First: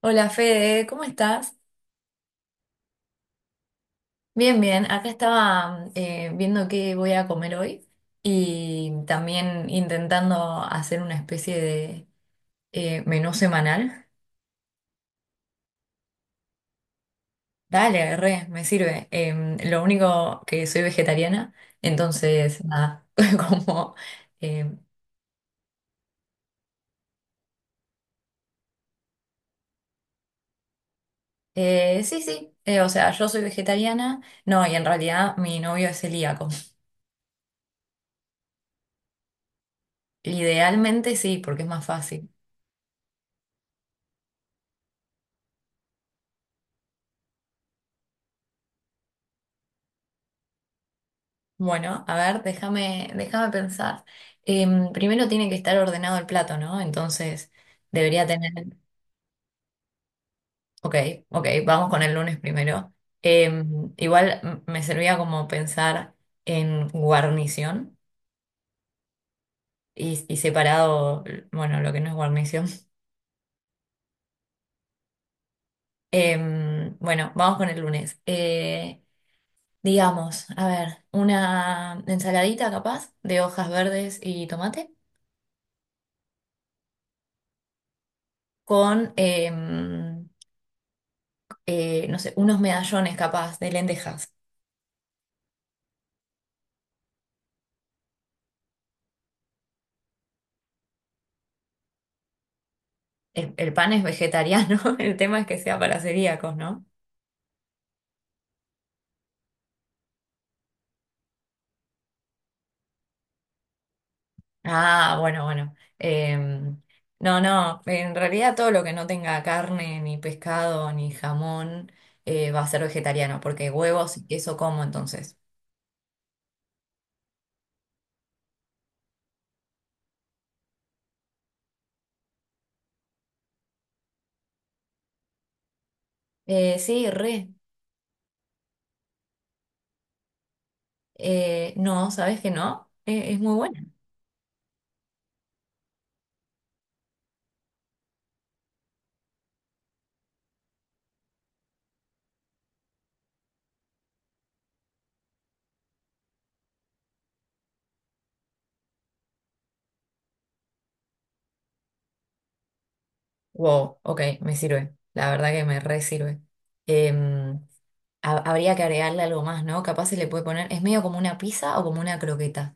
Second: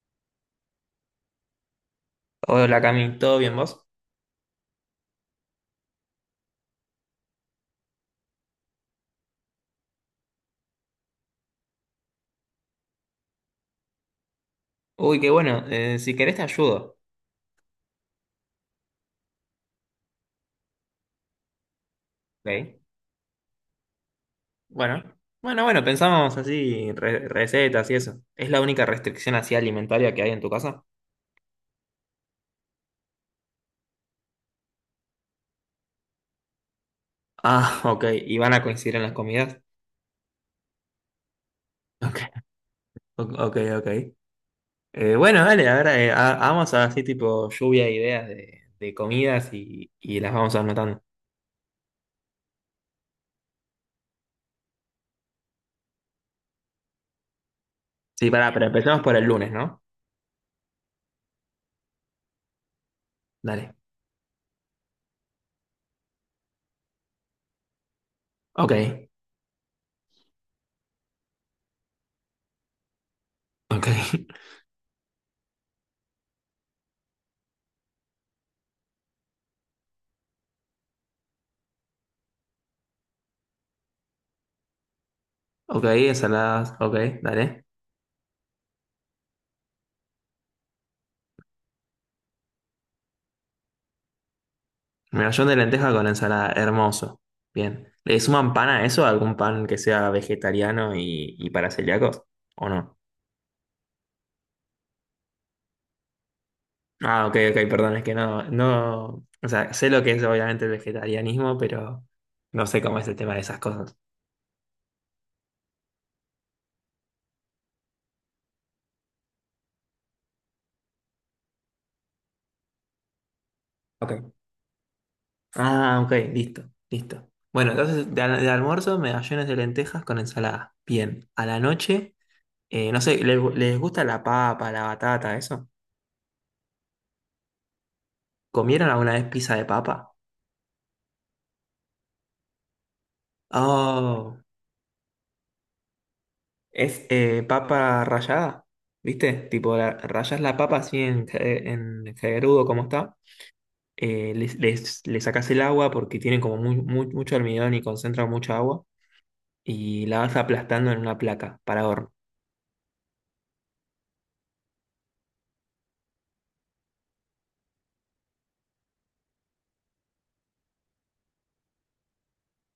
Hola Fede, ¿cómo estás? Hola Cami, ¿todo bien vos? Bien, bien. Acá estaba viendo qué voy a comer hoy y también intentando hacer una especie de menú semanal. Uy, qué bueno, si querés te ayudo. Dale, re, me sirve. Lo único que soy vegetariana, entonces Ok. nada, como... em, Bueno, bueno, pensamos así, recetas y eso. ¿Es la única restricción así alimentaria que hay en tu casa? Sí, sí, o sea, yo soy vegetariana, no, y en realidad mi novio es celíaco. Ah, ok, ¿y van a coincidir en las comidas? Idealmente sí, porque es más Ok, fácil. ok, ok. Bueno, dale, ahora vamos a así tipo lluvia de ideas de comidas y las vamos anotando. Bueno, a ver, déjame pensar. Primero tiene que estar ordenado el plato, ¿no? Entonces debería Sí, tener. pará, pero empezamos por el lunes, ¿no? Ok, ok, vamos con el lunes primero. Dale. Igual me servía como pensar en guarnición Ok, y separado, bueno, lo que no es guarnición. ok, bueno, vamos con el lunes. Digamos, a ver, una ensaladita capaz de hojas verdes y tomate ok, ensaladas, ok, dale. con. No sé, unos medallones capaz de lentejas. Medallón de lenteja con ensalada, hermoso. Bien. ¿Le suman pan a eso? ¿Algún pan que sea vegetariano y para celíacos? ¿O no? El pan es vegetariano, el tema es que sea para celíacos, ¿no? Ah, ok, ok, perdón, es que no. O sea, sé lo que es obviamente el vegetarianismo, pero no sé cómo es el tema de esas cosas. Ah, bueno, bueno. No, no, en realidad todo lo que no tenga carne, ni pescado, ni jamón, va a ser vegetariano, porque huevos y Ok. queso como entonces. Ah, ok, listo, listo. Bueno, entonces de almuerzo, medallones de lentejas con ensalada. Bien. A la noche, no sé, les gusta la papa, la batata, eso? Sí, re. ¿Comieron alguna vez pizza de papa? No, ¿sabes que no? Es muy buena. Oh. Es papa rallada, ¿viste? Tipo, rayas la papa así en, en caerudo como está. Le sacás el agua porque tiene como mucho almidón y concentra mucha agua. Y la vas aplastando en una placa para horno. Wow, ok, me sirve. La verdad que me re sirve. Em, habría que agregarle algo más, ¿no? Capaz se le puede poner, es medio como una pizza o como una croqueta.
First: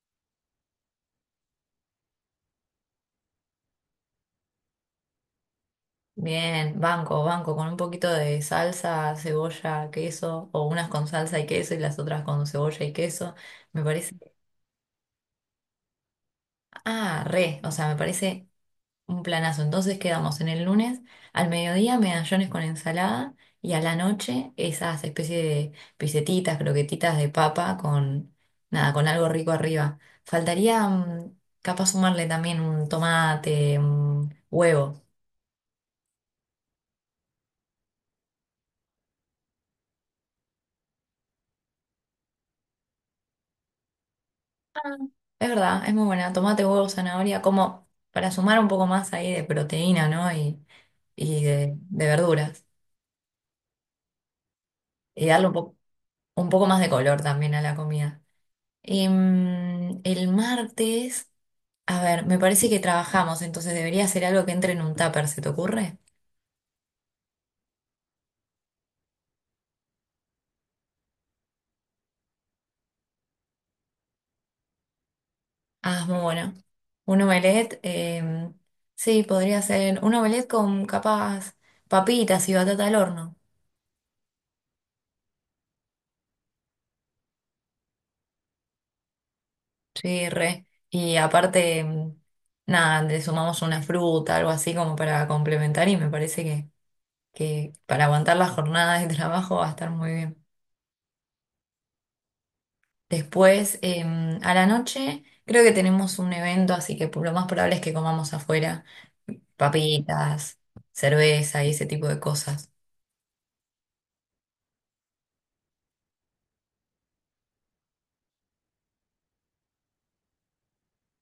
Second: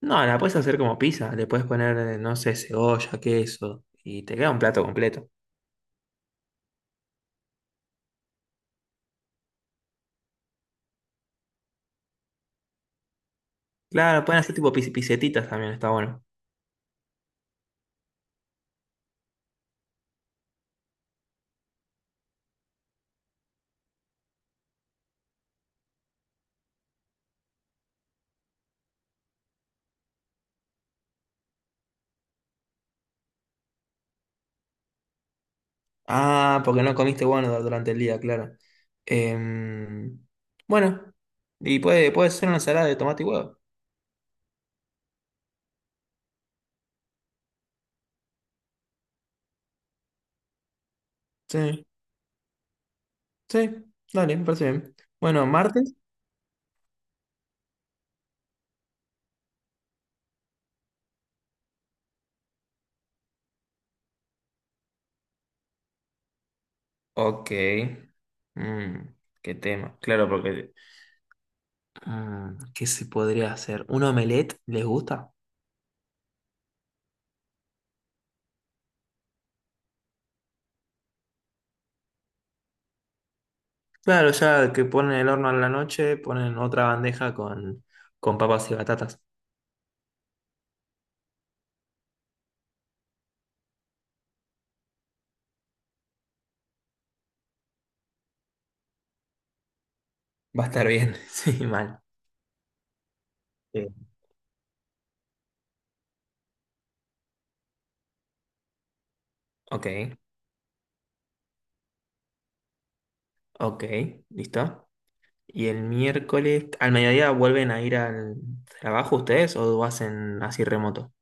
No, la puedes hacer como pizza. Le puedes poner, no sé, cebolla, queso. Y te queda un plato completo. Bien, banco, banco, con un poquito de salsa, cebolla, queso, o unas con salsa y queso y las otras con cebolla y queso. Me parece, Claro, pueden hacer tipo pisetitas también, está bueno. ah, re, o sea, me parece un planazo. Entonces quedamos en el lunes al mediodía medallones con ensalada y a la noche esas especies de pisetitas, croquetitas de papa con nada, con algo rico arriba. Faltaría mm, capaz sumarle también un tomate, un huevo. Ah, porque no comiste bueno durante el día, claro. Em, bueno, y puede ser una ensalada de tomate y huevo. Ah, es verdad, es muy buena. Tomate, huevo, zanahoria, como para sumar un poco más ahí de proteína, ¿no? Y Sí, de verduras. sí, dale, me parece bien. Y Bueno, darle martes. un poco más de color también a la comida. El martes. A ver, me parece que trabajamos, entonces debería ser algo que entre en un tupper, ¿se te ocurre? Ok. Mm, qué tema. Claro, porque... mm, ¿qué se podría hacer? ¿Un omelette les gusta? Ah, es muy bueno. Un omelette, sí, podría ser un omelette con capaz papitas y batata al horno. Claro, ya que ponen el horno a la noche, ponen otra bandeja con papas y batatas. Sí, re. Y aparte, nada, le sumamos una fruta, algo así como para complementar y me parece que para aguantar la jornada de trabajo va a estar muy bien. Va a estar bien, sí, mal. Después, Sí. A la noche, creo que tenemos un evento, así que lo más probable es que comamos afuera. Ok, Papitas, cerveza y ese tipo de cosas. ok, listo. Y el miércoles, ¿al mediodía vuelven a ir al trabajo ustedes o hacen así remoto?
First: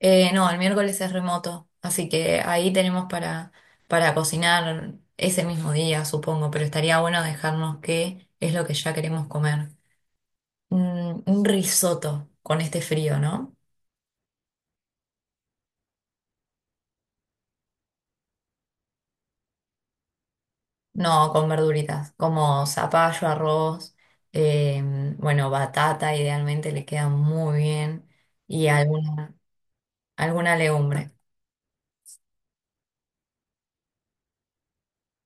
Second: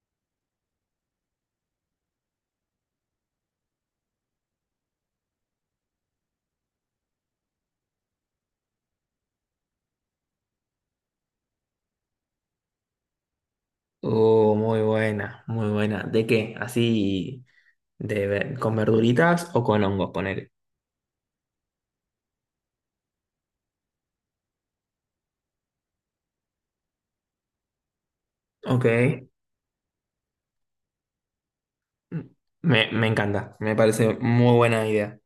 No, el miércoles es remoto, así que ahí tenemos para cocinar ese mismo día, supongo, pero estaría bueno dejarnos qué es lo que ya queremos comer. Mm, un risotto con este frío, ¿no? Oh, muy buena, muy buena. ¿De qué? ¿Así con verduritas o con hongos, ponele? No, con verduritas, como zapallo, arroz, eh, bueno, batata, idealmente le queda muy bien, y Ok. alguna, alguna legumbre. Me encanta, me parece muy buena idea.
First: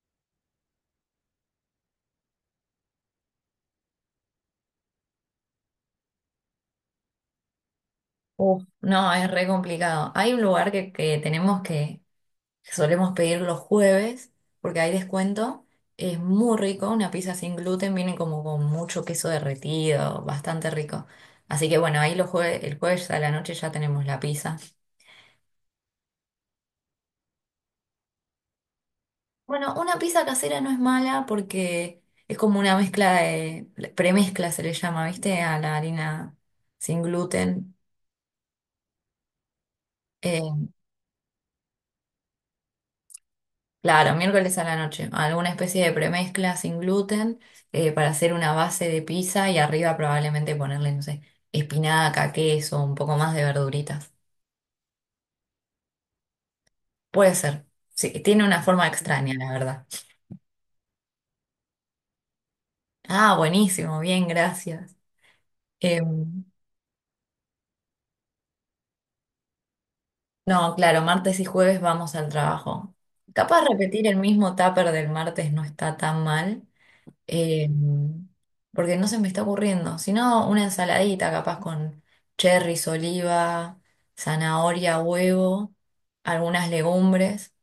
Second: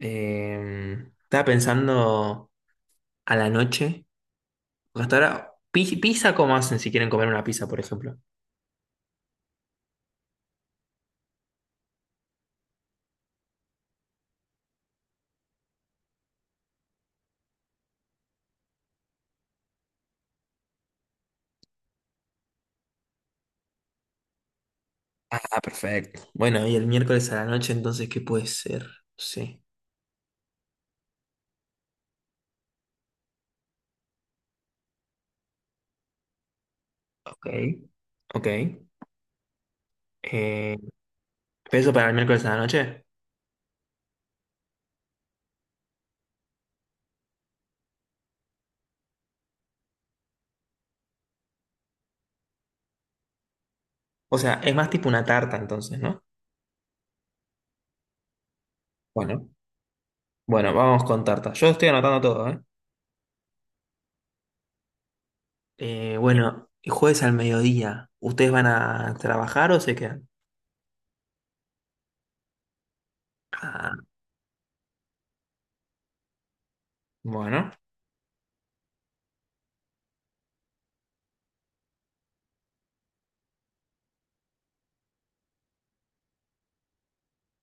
Eh, Estaba pensando a la noche, porque hasta ahora, pizza, ¿cómo hacen si quieren comer una pizza, por ejemplo? Uf, no, es re complicado. Hay un lugar que tenemos que solemos pedir los jueves porque hay descuento. Es muy rico, una pizza sin gluten viene como con mucho queso derretido, bastante rico. Así que bueno, ahí los el jueves a la noche ya tenemos la pizza. Ah, perfecto. Bueno, y el miércoles a la noche, entonces, ¿qué puede ser? Sí. Bueno, una pizza casera no es mala porque es como una mezcla de, premezcla se le llama, ¿viste? A la harina sin Ok. gluten. Ok. eh, Eh, Peso para el miércoles a la noche. Claro, miércoles a la noche. Alguna especie de premezcla sin gluten para hacer una base de pizza y arriba probablemente ponerle, no sé, espinaca, queso, un poco más de verduritas. O sea, es más tipo una tarta entonces, ¿no? Puede ser. Sí, tiene una forma extraña, Bueno, la verdad. bueno, vamos con tarta. Yo estoy anotando todo, ¿eh? Ah, buenísimo, bien, gracias. Em, Bueno, el jueves al mediodía, ¿ustedes van a trabajar o se quedan? no, claro, martes y jueves vamos al trabajo. Capaz repetir Ah, el mismo tupper del martes no está tan mal. eh, bueno, Porque no se me está ocurriendo, sino una ensaladita capaz con cherries, oliva, zanahoria, huevo, algunas legumbres,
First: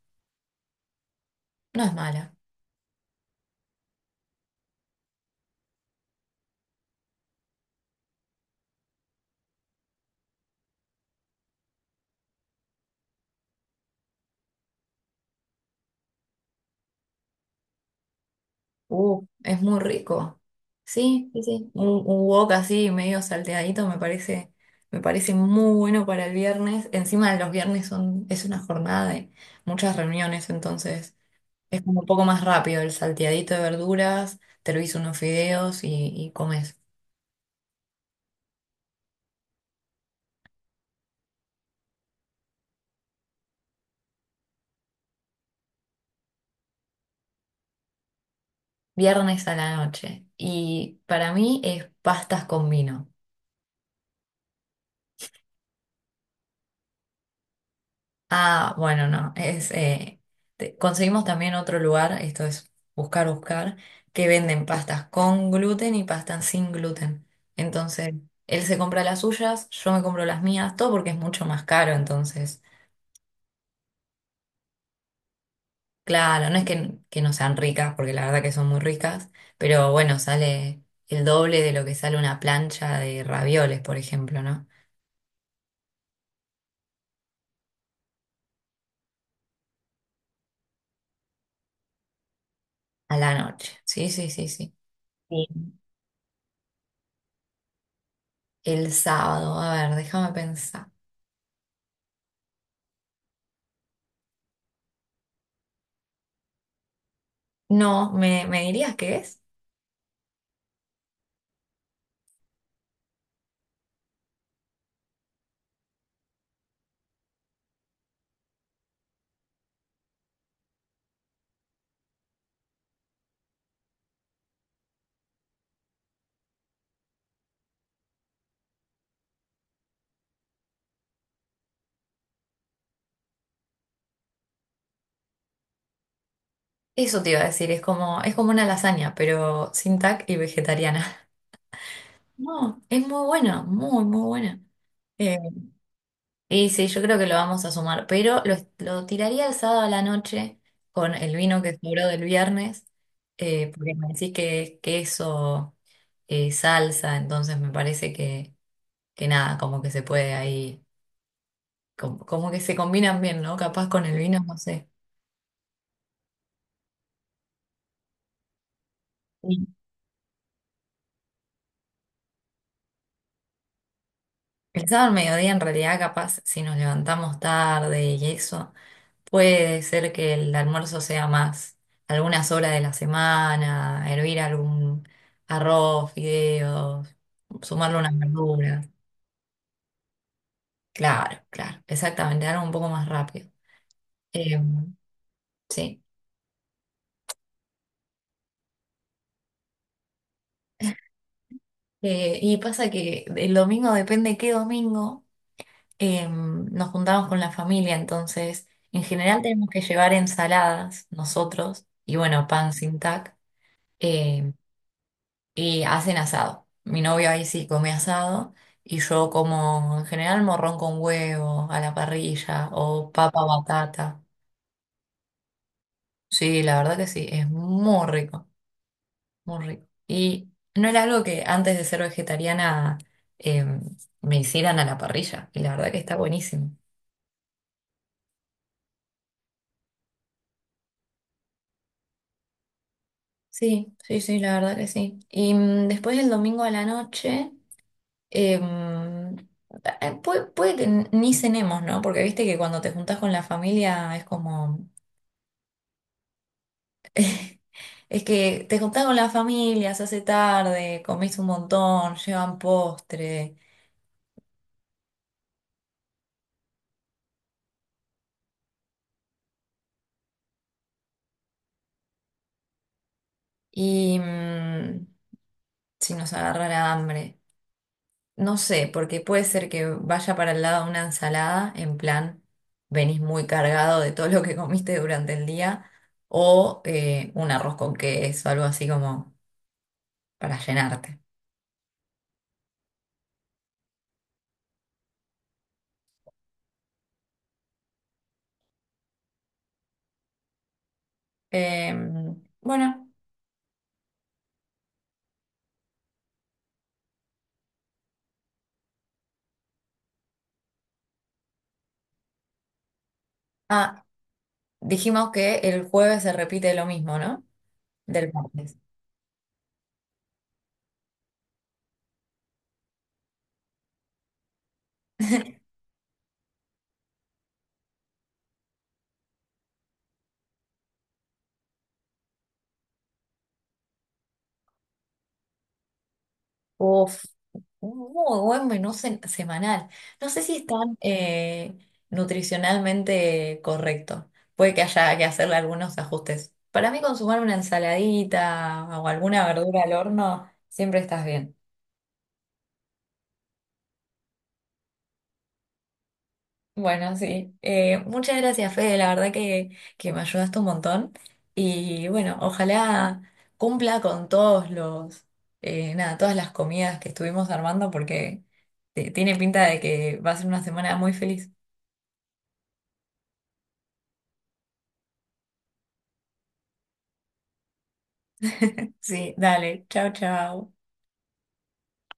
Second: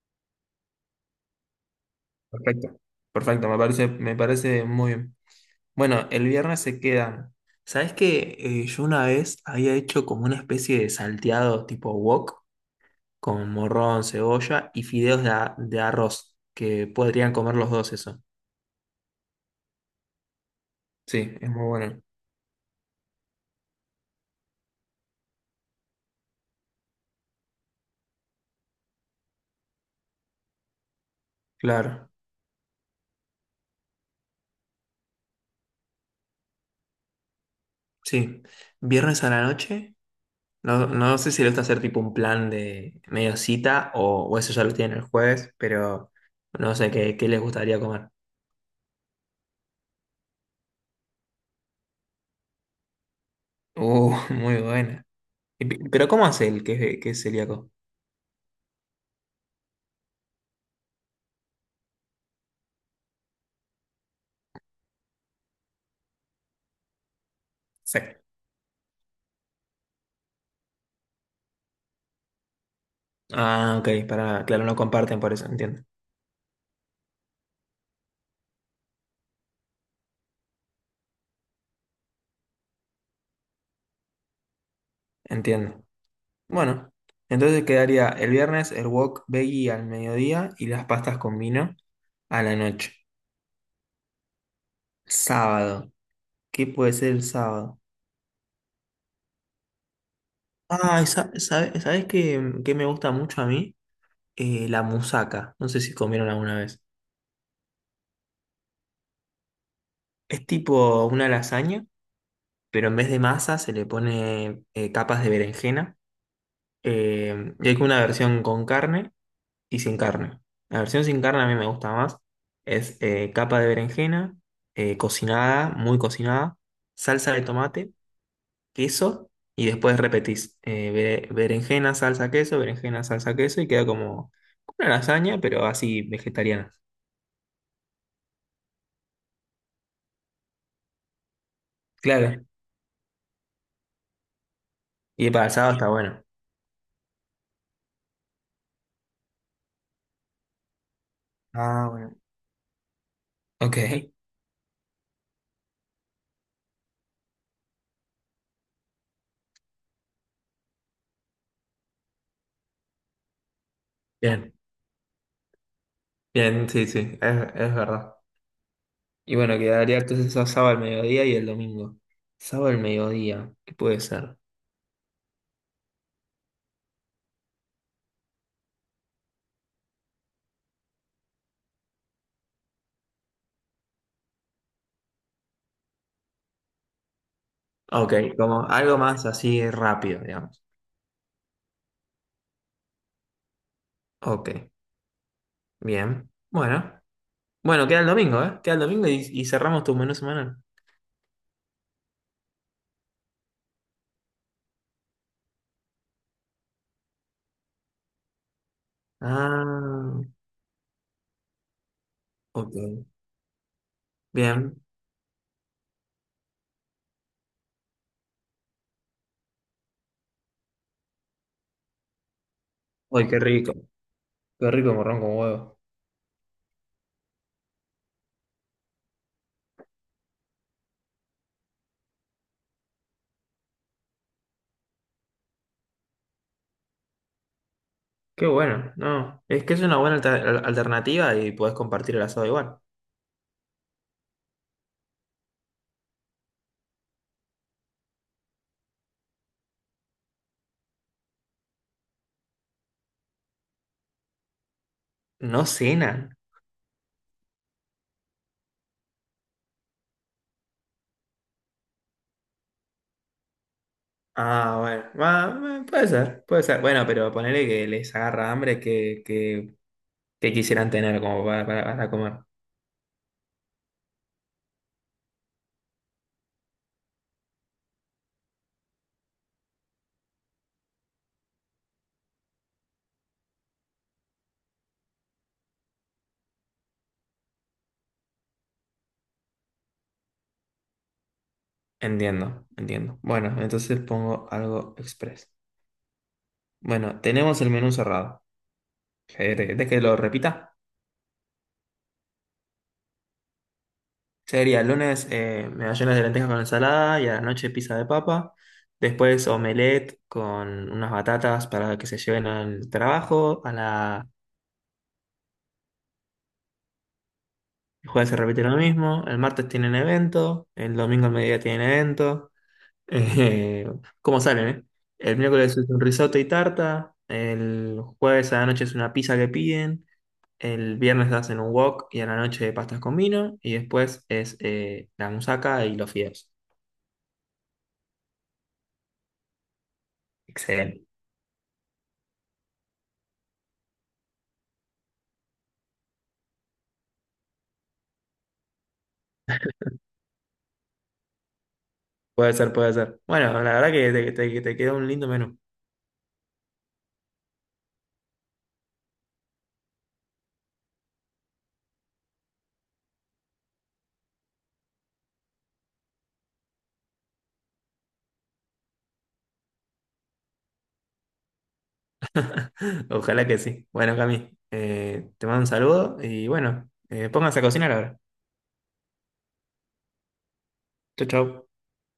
no es mala. perfecto. Perfecto, me parece muy bien. Bueno, el viernes se quedan. ¿Sabes qué? Yo una vez había hecho como una especie de salteado tipo wok con morrón, cebolla y fideos de arroz, que podrían comer los dos eso. Es muy rico. Sí, Sí, sí, es muy sí. Bueno. Un wok así medio salteadito me parece muy bueno para el viernes. Encima los viernes son, es una jornada de muchas reuniones, entonces es como un Claro. poco más rápido el salteadito de verduras, te lo hizo unos fideos y comes. Sí. Viernes a la noche. No, no sé si lo está a hacer tipo un plan de medio cita o eso ya lo tienen el jueves, pero no sé qué, qué les gustaría comer. Viernes a la noche. Y para mí es pastas con vino. Muy buena. Y pero ¿cómo hace el que es celíaco? Ah, bueno, no. Es, conseguimos también otro lugar, esto es buscar, buscar, que venden pastas con gluten y pastas sin gluten. Sí. Entonces, él se compra las suyas, yo me compro las mías, todo porque es mucho más caro. Entonces, Ah, ok, para, claro, no comparten por eso, entiendo. claro, no es que no sean ricas, porque la verdad que son muy ricas, pero bueno, sale el doble de lo que sale una plancha de ravioles, por ejemplo, ¿no? Entiendo. Bueno, entonces quedaría el viernes el wok veggie al mediodía y las pastas con vino a la noche. A la noche. Sí, sí, sí, sí. Sí. Sábado. ¿Qué puede ser el sábado? El sábado, a ver, déjame pensar. ¿Sabes qué, qué me gusta mucho a mí? La musaca. No sé si comieron alguna vez. No, ¿me, me dirías qué es? Es tipo una lasaña, pero en vez de masa se le pone capas de berenjena. Y hay como una versión con carne y sin carne. La versión sin carne a mí me gusta más. Es capa de berenjena, cocinada, muy cocinada, salsa de tomate queso y después repetís berenjena, salsa, queso y queda como una lasaña, pero así vegetariana. Eso te iba a decir, es como una lasaña, pero sin tac y vegetariana. Claro. No, es muy buena, muy, muy buena. Y Eh, para el sábado está bueno. y sí, yo creo que lo vamos a sumar, pero lo tiraría el sábado a la noche con el vino que Ah, sobró bueno. del viernes, Ok, porque me decís que es queso, salsa, entonces me parece que nada, como que se puede ahí, como, como que se combinan bien, ¿no? Capaz con el vino, bien, no sé. bien, sí, sí, es verdad. Y bueno, Sí. quedaría entonces el sábado al mediodía y el domingo. Sábado al mediodía, ¿qué puede ser? El sábado al mediodía, en realidad, capaz, si nos levantamos tarde y eso, puede ser que el almuerzo sea más algunas horas de la semana, hervir algún arroz, fideos, sumarle Ok, unas como verduras. algo más así rápido, digamos. Claro, claro, exactamente, algo un poco más rápido. Ok, Eh, sí. bien. Bueno, bueno, queda el domingo, ¿eh? Queda el domingo y cerramos tu menú semanal. Y pasa que el domingo, depende qué domingo, nos juntamos con la familia, entonces, en general tenemos que llevar Ah, ensaladas nosotros, y bueno, pan sin ok. tac. eh, Bien. y hacen asado. Mi novio ahí sí come asado y yo como en general morrón con huevo a la parrilla o Uy, qué papa rico. batata. Qué rico morrón con huevo. Sí, la verdad que sí, es muy rico, muy rico. Y no era algo que antes de ser vegetariana eh, me hicieran a la parrilla y la verdad que está buenísimo. Qué bueno. No, es que es una buena alternativa y podés compartir el asado igual. Sí, sí, sí, la verdad que sí. Y mm, después el domingo a la noche... Em, puede, ni cenemos, ¿no? Porque viste que cuando te juntás con la familia es como... No cenan. Es que te juntás con la familia, se hace tarde, comés un montón, llevan postre Ah, bueno. Ah, puede ser, puede ser. Bueno, pero ponele que les agarra hambre que quisieran tener como para comer. y mm, si nos agarrara hambre. No sé, porque puede ser que vaya para el lado una ensalada, en plan, venís muy cargado de todo lo que comiste durante el día, o un arroz con queso, algo así como para llenarte. Entiendo, entiendo. Bueno, entonces pongo algo express. Bueno, tenemos el menú cerrado. ¿Querés que lo repita? Bueno, Sería el lunes medallones de lentejas con ensalada y a la noche pizza de papa. Después omelette con unas batatas para que se lleven al trabajo. A ah, la... dijimos que el jueves se repite lo mismo, ¿no? El jueves Del se repite lo martes. mismo. El martes tienen evento. El domingo al mediodía tienen evento. Eh, ¿Cómo salen, eh? El miércoles es un risotto y tarta. El jueves a la noche es una pizza que piden. El viernes hacen un wok y a la noche pastas con vino. Y después es la musaca y los fideos. Uf, un muy buen menú semanal. No sé si es tan Excelente. Nutricionalmente correcto. Puede que haya que hacerle algunos ajustes. Para mí, consumar una ensaladita o alguna verdura al horno, siempre estás bien. Puede ser, puede ser. Bueno, la verdad que te quedó un lindo menú. Bueno, sí. Muchas gracias, Fede. La verdad que me ayudaste un montón. Y bueno, ojalá cumpla con todos los, nada, todas las comidas que estuvimos armando porque tiene pinta de que va a ser una semana muy feliz. Ojalá que sí. Bueno, Cami, te mando un saludo y bueno, pónganse a cocinar ahora. Sí, dale. Chao, chao. Chau, chau.